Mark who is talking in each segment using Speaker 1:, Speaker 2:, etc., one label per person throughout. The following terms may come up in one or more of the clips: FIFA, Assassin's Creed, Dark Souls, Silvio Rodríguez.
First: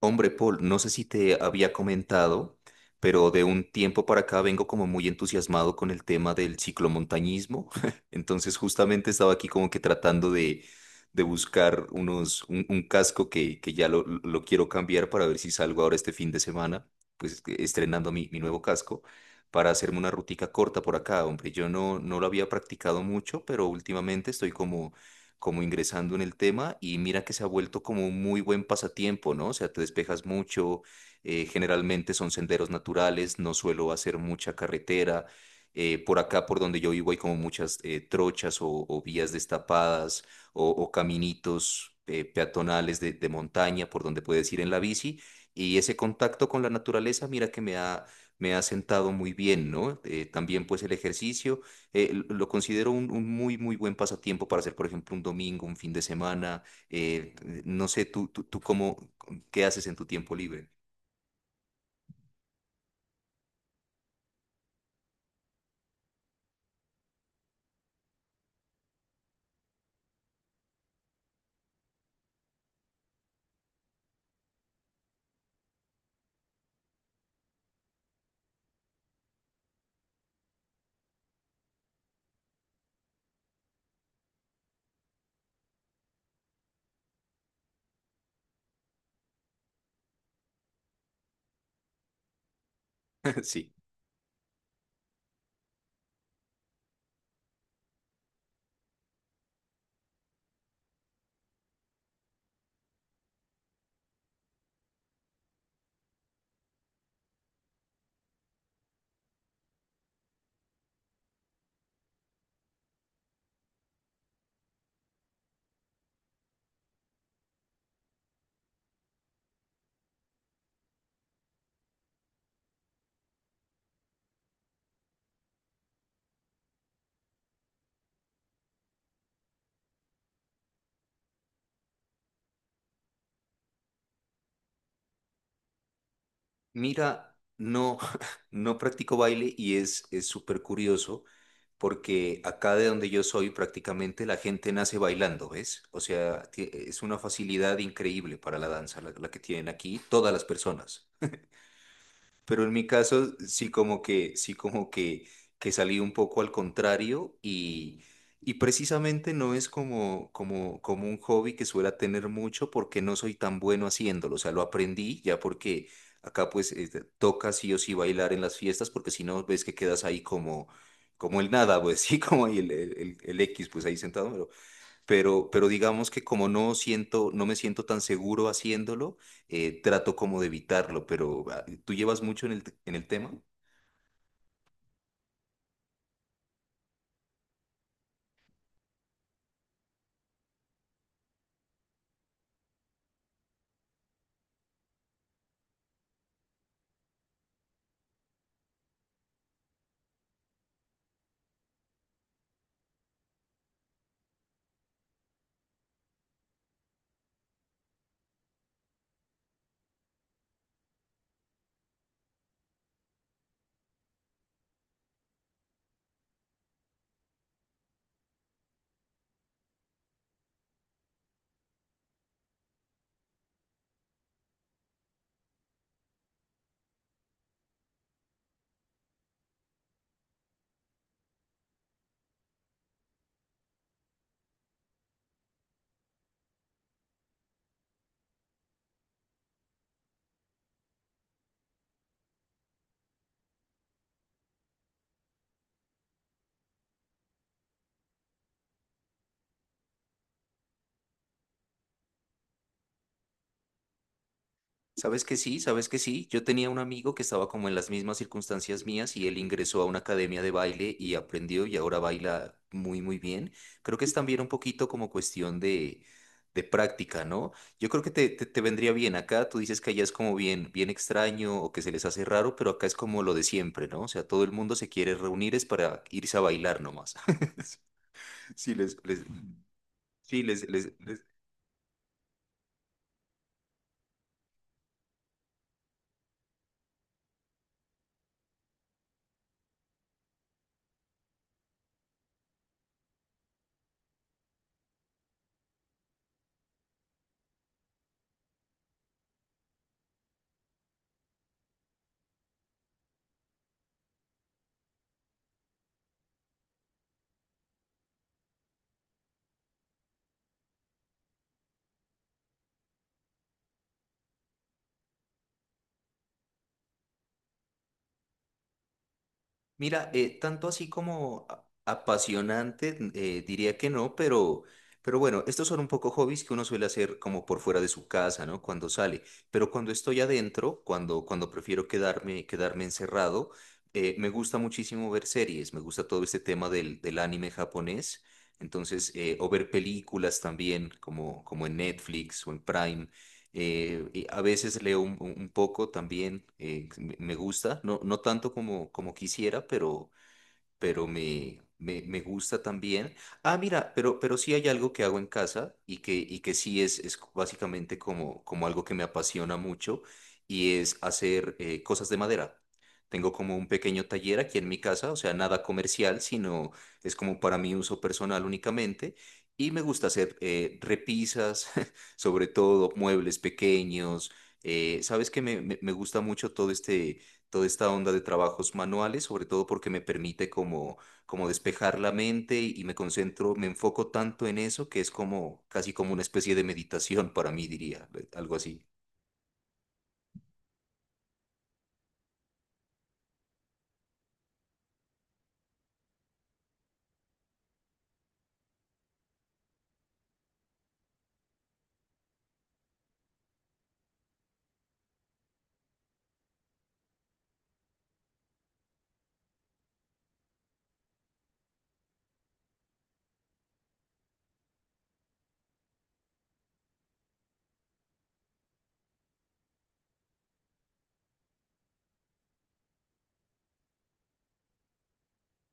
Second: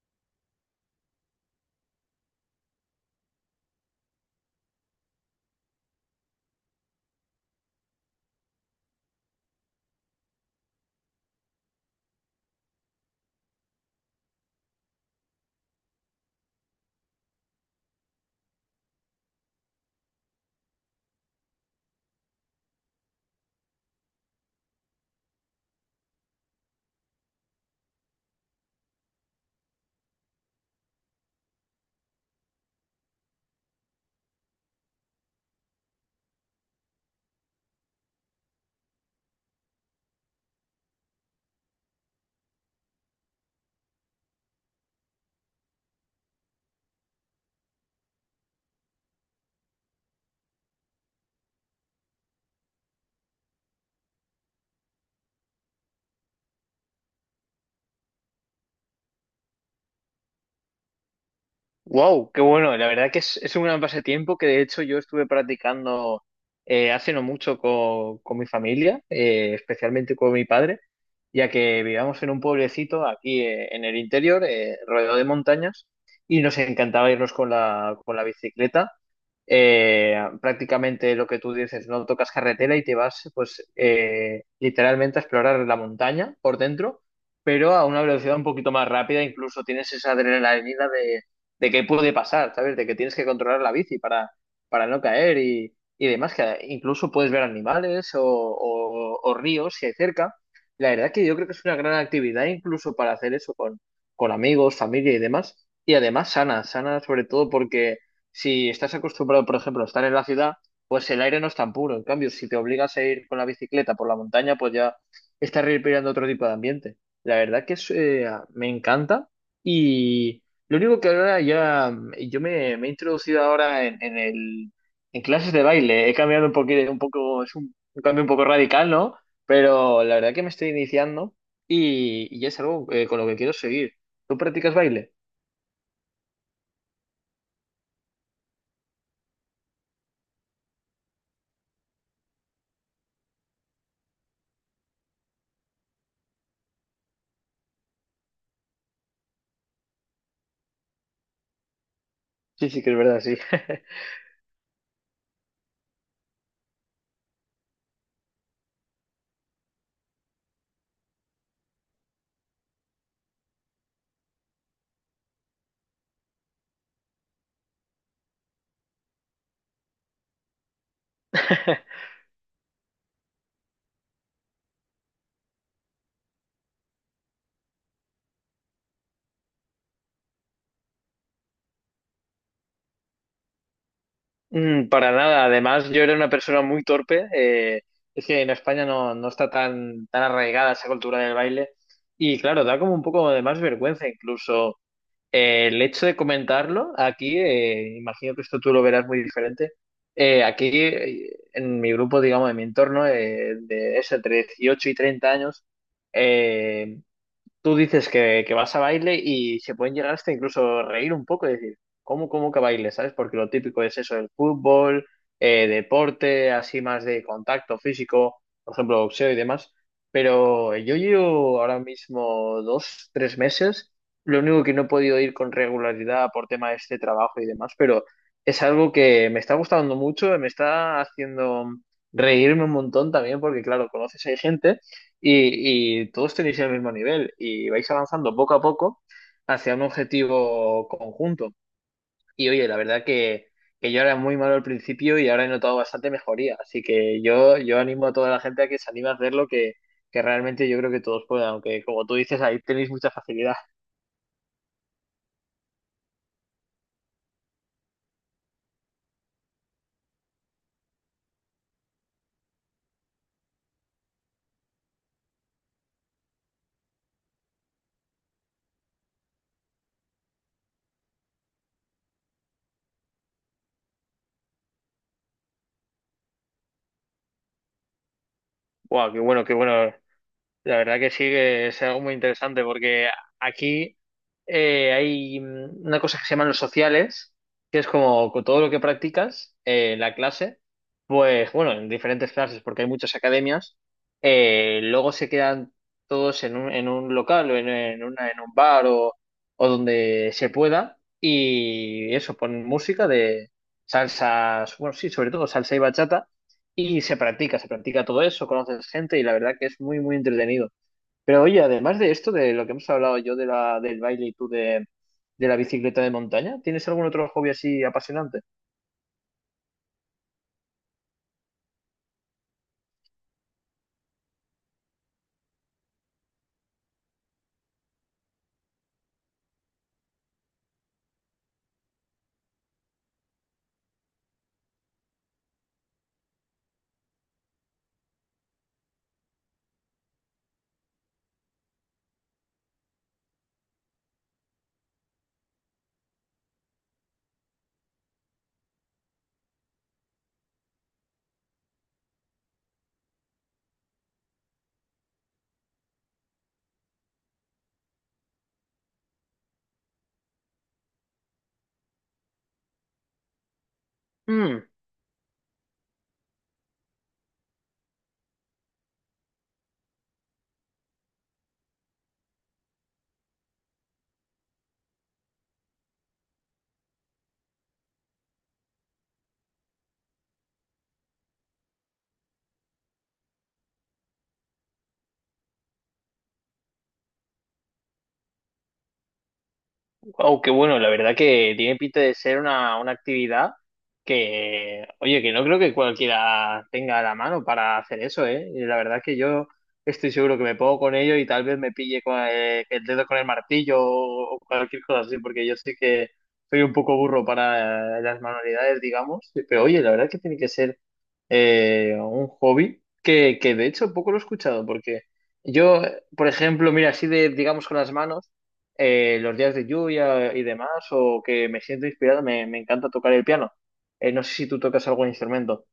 Speaker 1: Hombre, Paul, no sé si te había comentado, pero de un tiempo para acá vengo como muy entusiasmado con el tema del ciclomontañismo. Entonces, justamente estaba aquí como que tratando de buscar un casco que ya lo quiero cambiar para ver si salgo ahora este fin de semana, estrenando mi nuevo casco, para hacerme una rutica corta por acá. Hombre, yo no, no lo había practicado mucho, pero últimamente estoy como ingresando en el tema y mira que se ha vuelto como un muy buen pasatiempo, ¿no? O sea, te despejas mucho, generalmente son senderos naturales, no suelo hacer mucha carretera. Por acá, por donde yo vivo, hay como muchas trochas o vías destapadas o caminitos peatonales de montaña por donde puedes ir en la bici. Y ese contacto con la naturaleza, mira que me ha sentado muy bien, ¿no? También pues el ejercicio lo considero un muy buen pasatiempo para hacer, por ejemplo, un domingo, un fin de semana. No sé, qué haces en tu tiempo libre.
Speaker 2: Wow, qué bueno. La verdad que es un gran pasatiempo que de hecho yo estuve practicando hace no mucho con mi familia, especialmente con mi padre, ya que vivíamos en un pueblecito aquí en el interior, rodeado de montañas, y nos encantaba irnos con la bicicleta. Prácticamente lo que tú dices, no tocas carretera y te vas pues literalmente a explorar la montaña por dentro, pero a una velocidad un poquito más rápida. Incluso tienes esa adrenalina de qué puede pasar, ¿sabes? De que tienes que controlar
Speaker 1: Sí.
Speaker 2: la bici para no caer y demás, que incluso puedes ver animales o ríos si hay cerca. La verdad que yo creo que es una gran actividad incluso para hacer eso con amigos, familia y demás. Y además sana, sana sobre todo porque si estás acostumbrado, por ejemplo, a estar en la ciudad, pues el aire no es tan puro. En cambio, si te obligas a ir con la bicicleta por la montaña, pues ya estás respirando otro tipo de ambiente. La verdad que me encanta. y, lo único que ahora ya, yo me he introducido ahora en clases de baile. He cambiado un poco. Es un cambio un poco radical, ¿no? Pero la verdad que me estoy iniciando y es algo con lo que quiero seguir. ¿Tú practicas baile?
Speaker 1: Mira, no, no practico baile y es súper curioso porque acá de donde yo soy prácticamente la gente nace bailando, ¿ves? O sea, es una facilidad increíble para la danza la que tienen aquí todas las personas. Pero
Speaker 2: Sí,
Speaker 1: en
Speaker 2: sí
Speaker 1: mi
Speaker 2: que es verdad,
Speaker 1: caso,
Speaker 2: sí.
Speaker 1: que salí un poco al contrario y precisamente no es como un hobby que suela tener mucho porque no soy tan bueno haciéndolo. O sea, lo aprendí ya porque acá pues toca sí o sí bailar en las fiestas porque si no ves que quedas ahí como el nada, pues sí, como ahí el X, pues ahí sentado pero digamos que como no siento, no me siento tan seguro haciéndolo, trato como de evitarlo, pero ah, ¿tú llevas mucho en en el tema?
Speaker 2: Para nada. Además, yo era una persona muy torpe. Es que en España no, no está tan arraigada esa cultura del baile. Y claro, da como un poco de más vergüenza incluso. El hecho de comentarlo aquí, imagino que esto tú lo verás muy diferente. Aquí, en mi grupo, digamos, en mi entorno, de eso, entre 18 y 30 años, eh, tú dices que vas a baile y se pueden llegar hasta incluso reír un poco y decir, ¿cómo que baile? ¿Sabes? Porque lo típico es eso, el fútbol, deporte, así más de contacto físico, por ejemplo, boxeo y demás. Pero yo llevo ahora mismo dos, tres meses. Lo único que no he podido ir con regularidad por tema de este trabajo y demás, pero es algo que me está gustando mucho, me está haciendo reírme un montón también, porque claro, conoces a gente y todos tenéis el mismo nivel y vais avanzando poco a poco hacia un objetivo conjunto. Y oye, la verdad que yo era muy malo al principio y ahora he notado bastante mejoría, así que yo animo a toda la gente a que se anime a hacerlo, que realmente yo creo que todos puedan, aunque como tú dices, ahí tenéis mucha facilidad.
Speaker 1: Sabes que sí, sabes que sí. Yo tenía un amigo que estaba como en las mismas circunstancias mías y él ingresó a una academia de baile y aprendió y ahora baila muy, muy bien. Creo que es también un poquito como cuestión de práctica, ¿no? Yo creo que te vendría bien acá. Tú dices que allá es como bien extraño o que se les hace raro, pero acá es como lo de siempre, ¿no? O sea, todo el mundo se quiere reunir es para irse a bailar nomás. Sí, les,
Speaker 2: Wow, qué
Speaker 1: les,
Speaker 2: bueno, qué bueno.
Speaker 1: sí, les,
Speaker 2: La
Speaker 1: les,
Speaker 2: verdad que sí,
Speaker 1: les.
Speaker 2: que es algo muy interesante porque aquí hay una cosa que se llaman los sociales, que es como con todo lo que practicas en la clase, pues bueno, en diferentes clases, porque hay muchas academias. Luego se quedan todos en un local o en en un bar o donde se pueda, y eso, ponen música de salsas, bueno, sí, sobre todo salsa y bachata, y se practica todo eso, conoces gente y la verdad que es muy, muy entretenido. Pero oye, además de esto, de lo que hemos hablado, yo de del baile y tú de la bicicleta de montaña, ¿tienes algún otro hobby así apasionante?
Speaker 1: Mira, tanto así como apasionante, diría que no, pero bueno, estos son un poco hobbies que uno suele hacer como por fuera de su casa, ¿no? Cuando sale. Pero cuando estoy adentro, cuando prefiero quedarme encerrado, me gusta muchísimo ver series, me gusta todo este tema del anime japonés. Entonces, o ver películas también, como en Netflix o en Prime. Y a veces leo poco también, me gusta, no, no tanto como quisiera, pero me gusta también. Ah, mira, pero sí hay algo que hago en casa y que sí es básicamente como algo que me apasiona mucho y es hacer cosas de madera. Tengo como un pequeño taller aquí
Speaker 2: Mm,
Speaker 1: en mi casa, o sea, nada comercial, sino es como para mi uso personal únicamente. Y me gusta hacer repisas, sobre todo muebles pequeños. Sabes que me gusta mucho todo este toda esta onda de trabajos manuales, sobre todo porque me permite como despejar la mente y me concentro, me enfoco tanto en eso que es como casi como una especie de meditación para mí, diría, algo así.
Speaker 2: wow, qué bueno, la verdad que tiene pinta de ser una actividad que, oye, que no creo que cualquiera tenga a la mano para hacer eso, ¿eh? Y la verdad que yo estoy seguro que me pongo con ello y tal vez me pille con el dedo con el martillo o cualquier cosa así, porque yo sé que soy un poco burro para las manualidades, digamos, pero oye, la verdad que tiene que ser un hobby que de hecho poco lo he escuchado, porque yo, por ejemplo, mira, así de, digamos, con las manos, los días de lluvia y demás, o que me siento inspirado, me encanta tocar el piano. No sé si tú tocas algún instrumento.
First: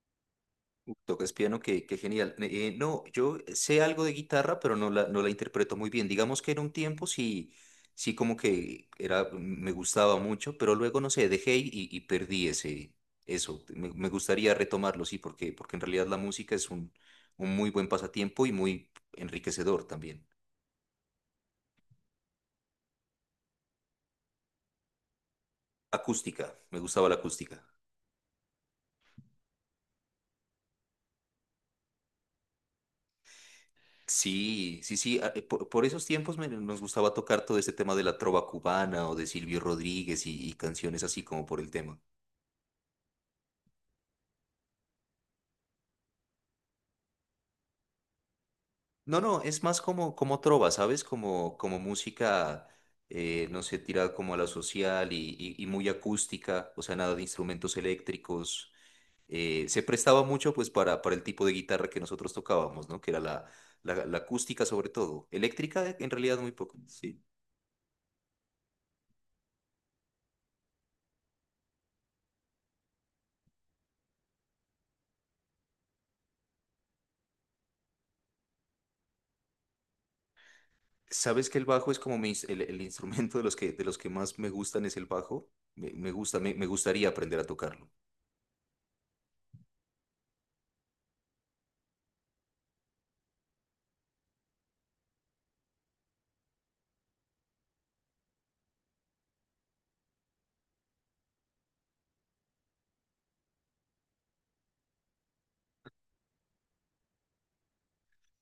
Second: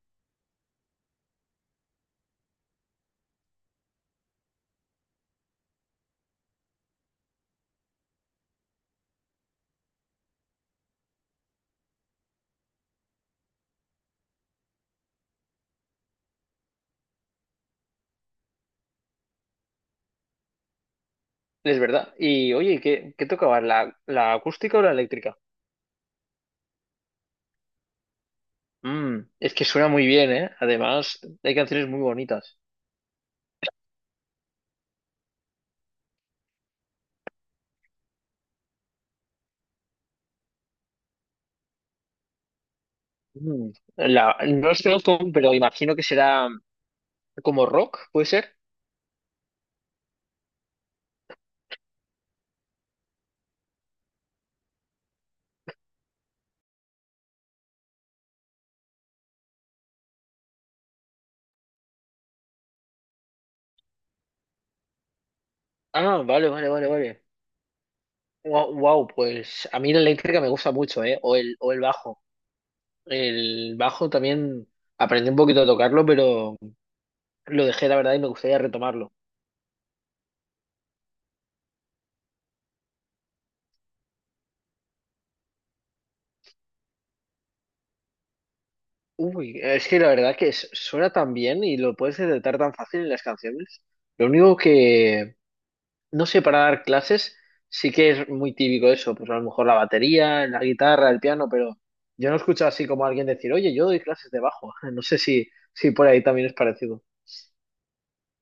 Speaker 1: Tocas piano, qué, qué genial. No, yo sé algo de guitarra, pero no la interpreto muy bien. Digamos que en un tiempo sí, sí como que era, me gustaba mucho, pero luego, no sé, dejé y perdí ese, eso. Me gustaría retomarlo, sí, porque, porque en realidad la música es un muy buen pasatiempo y muy enriquecedor también.
Speaker 2: Es verdad. Y oye, ¿qué, qué tocabas? ¿La, la acústica o la eléctrica?
Speaker 1: Acústica, me gustaba la acústica.
Speaker 2: Mm, es que suena muy bien, ¿eh? Además, hay canciones muy bonitas.
Speaker 1: Sí, sí, sí. Por esos tiempos nos gustaba tocar todo este tema de la trova cubana o de Silvio Rodríguez y canciones así como por el tema.
Speaker 2: Mm, la, no los conozco, pero imagino que será como rock, ¿puede ser?
Speaker 1: No, no, es más como trova, ¿sabes? Como música, no sé, tirada como a la social y, y muy acústica, o sea, nada de instrumentos eléctricos. Se prestaba mucho pues para el tipo de guitarra que nosotros tocábamos, ¿no? Que era la acústica sobre todo. Eléctrica en
Speaker 2: Ah,
Speaker 1: realidad
Speaker 2: vale,
Speaker 1: muy
Speaker 2: vale,
Speaker 1: poco,
Speaker 2: vale,
Speaker 1: sí.
Speaker 2: vale. Wow, pues a mí la eléctrica me gusta mucho, ¿eh? O el bajo. El bajo también aprendí un poquito a tocarlo, pero lo dejé, la verdad, y me gustaría retomarlo.
Speaker 1: ¿Sabes que el bajo es como mi el instrumento de de los que más me gustan es el bajo? Me gusta, me gustaría aprender a tocarlo.
Speaker 2: Uy, es que la verdad que es- suena tan bien y lo puedes detectar tan fácil en las canciones. Lo único no sé, para dar clases sí que es muy típico eso, pues a lo mejor la batería, la guitarra, el piano, pero yo no escucho así como alguien decir, oye, yo doy clases de bajo. No sé si por ahí también es parecido.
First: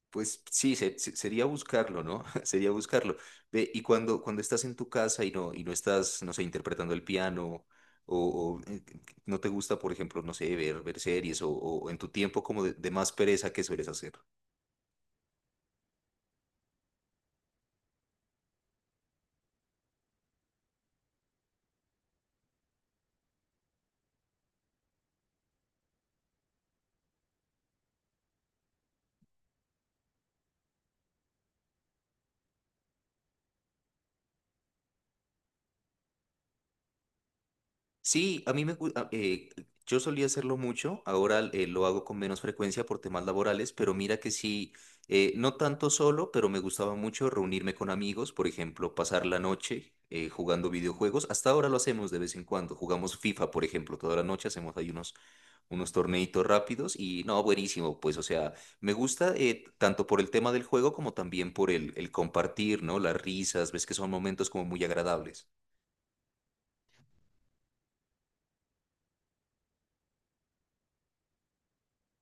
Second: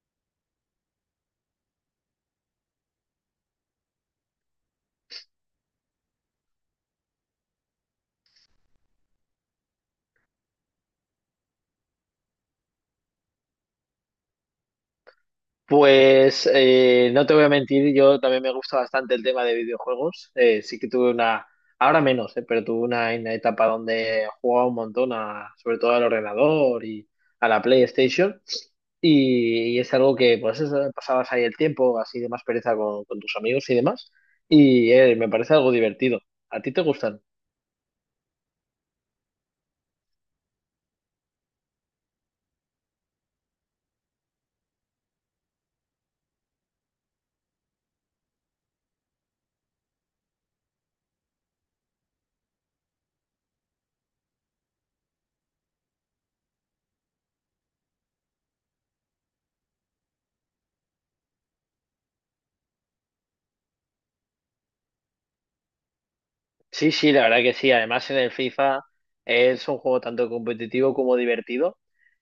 Speaker 1: Pues sí, sería buscarlo, ¿no? Sería buscarlo. Ve, y cuando estás en tu casa y y no estás, no sé, interpretando el piano, o, no te gusta, por ejemplo, no sé, ver series, o en tu tiempo como de más pereza, ¿qué sueles hacer?
Speaker 2: Pues no te voy a mentir, yo también me gusta bastante el tema de videojuegos. Sí que tuve ahora menos, pero tuve una etapa donde jugaba un montón, sobre todo al ordenador y a la PlayStation. Y es algo que, pues, eso, pasabas ahí el tiempo, así de más pereza con tus amigos y demás. Y me parece algo divertido. ¿A ti te gustan?
Speaker 1: Sí, a mí me gusta, yo solía hacerlo mucho, ahora lo hago con menos frecuencia por temas laborales, pero mira que sí, no tanto solo, pero me gustaba mucho reunirme con amigos, por ejemplo, pasar la noche jugando videojuegos. Hasta ahora lo hacemos de vez en cuando, jugamos FIFA, por ejemplo, toda la noche hacemos ahí unos, unos torneitos rápidos y no, buenísimo, pues o sea, me gusta tanto por el tema del juego como también por el compartir, ¿no? Las risas, ves que son momentos como muy agradables.
Speaker 2: Sí, sí, la verdad que sí. Además, en el FIFA es un juego tanto competitivo como divertido.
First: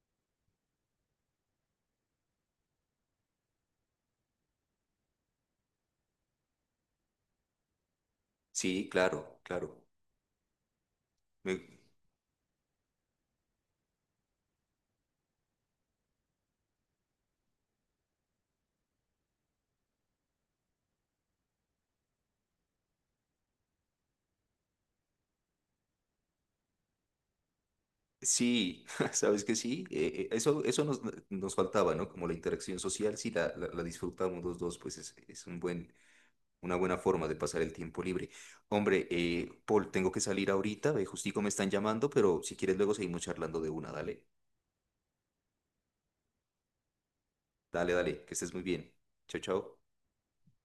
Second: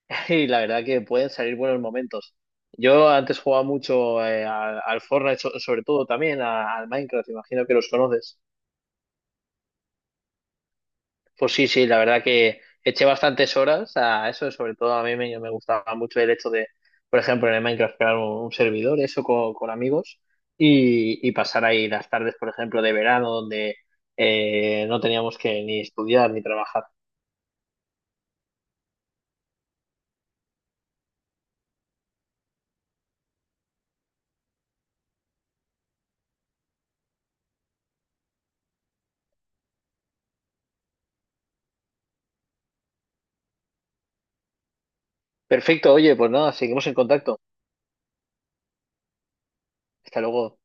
Speaker 2: Y la verdad que pueden salir buenos momentos. Yo antes jugaba mucho al Fortnite, sobre todo también al Minecraft, imagino que los conoces.
Speaker 1: Sí, claro, claro.
Speaker 2: Pues sí,
Speaker 1: Me-
Speaker 2: sí, la verdad que eché bastantes horas a eso, sobre todo a mí me gustaba mucho el hecho de, por ejemplo, en el Minecraft crear un servidor, eso con amigos, y pasar ahí las tardes, por ejemplo, de verano, donde no teníamos que ni estudiar ni trabajar.
Speaker 1: Sí, sabes que sí, eso, nos faltaba, ¿no? Como la interacción social, sí, la disfrutamos los dos, pues es un buen, una buena forma de pasar el tiempo libre. Hombre, Paul, tengo que salir ahorita, justico me están llamando, pero si quieres luego seguimos charlando de una, dale,
Speaker 2: Perfecto, oye, pues nada, seguimos en contacto.
Speaker 1: dale, dale, que estés muy bien. Chao, chao.
Speaker 2: Hasta luego.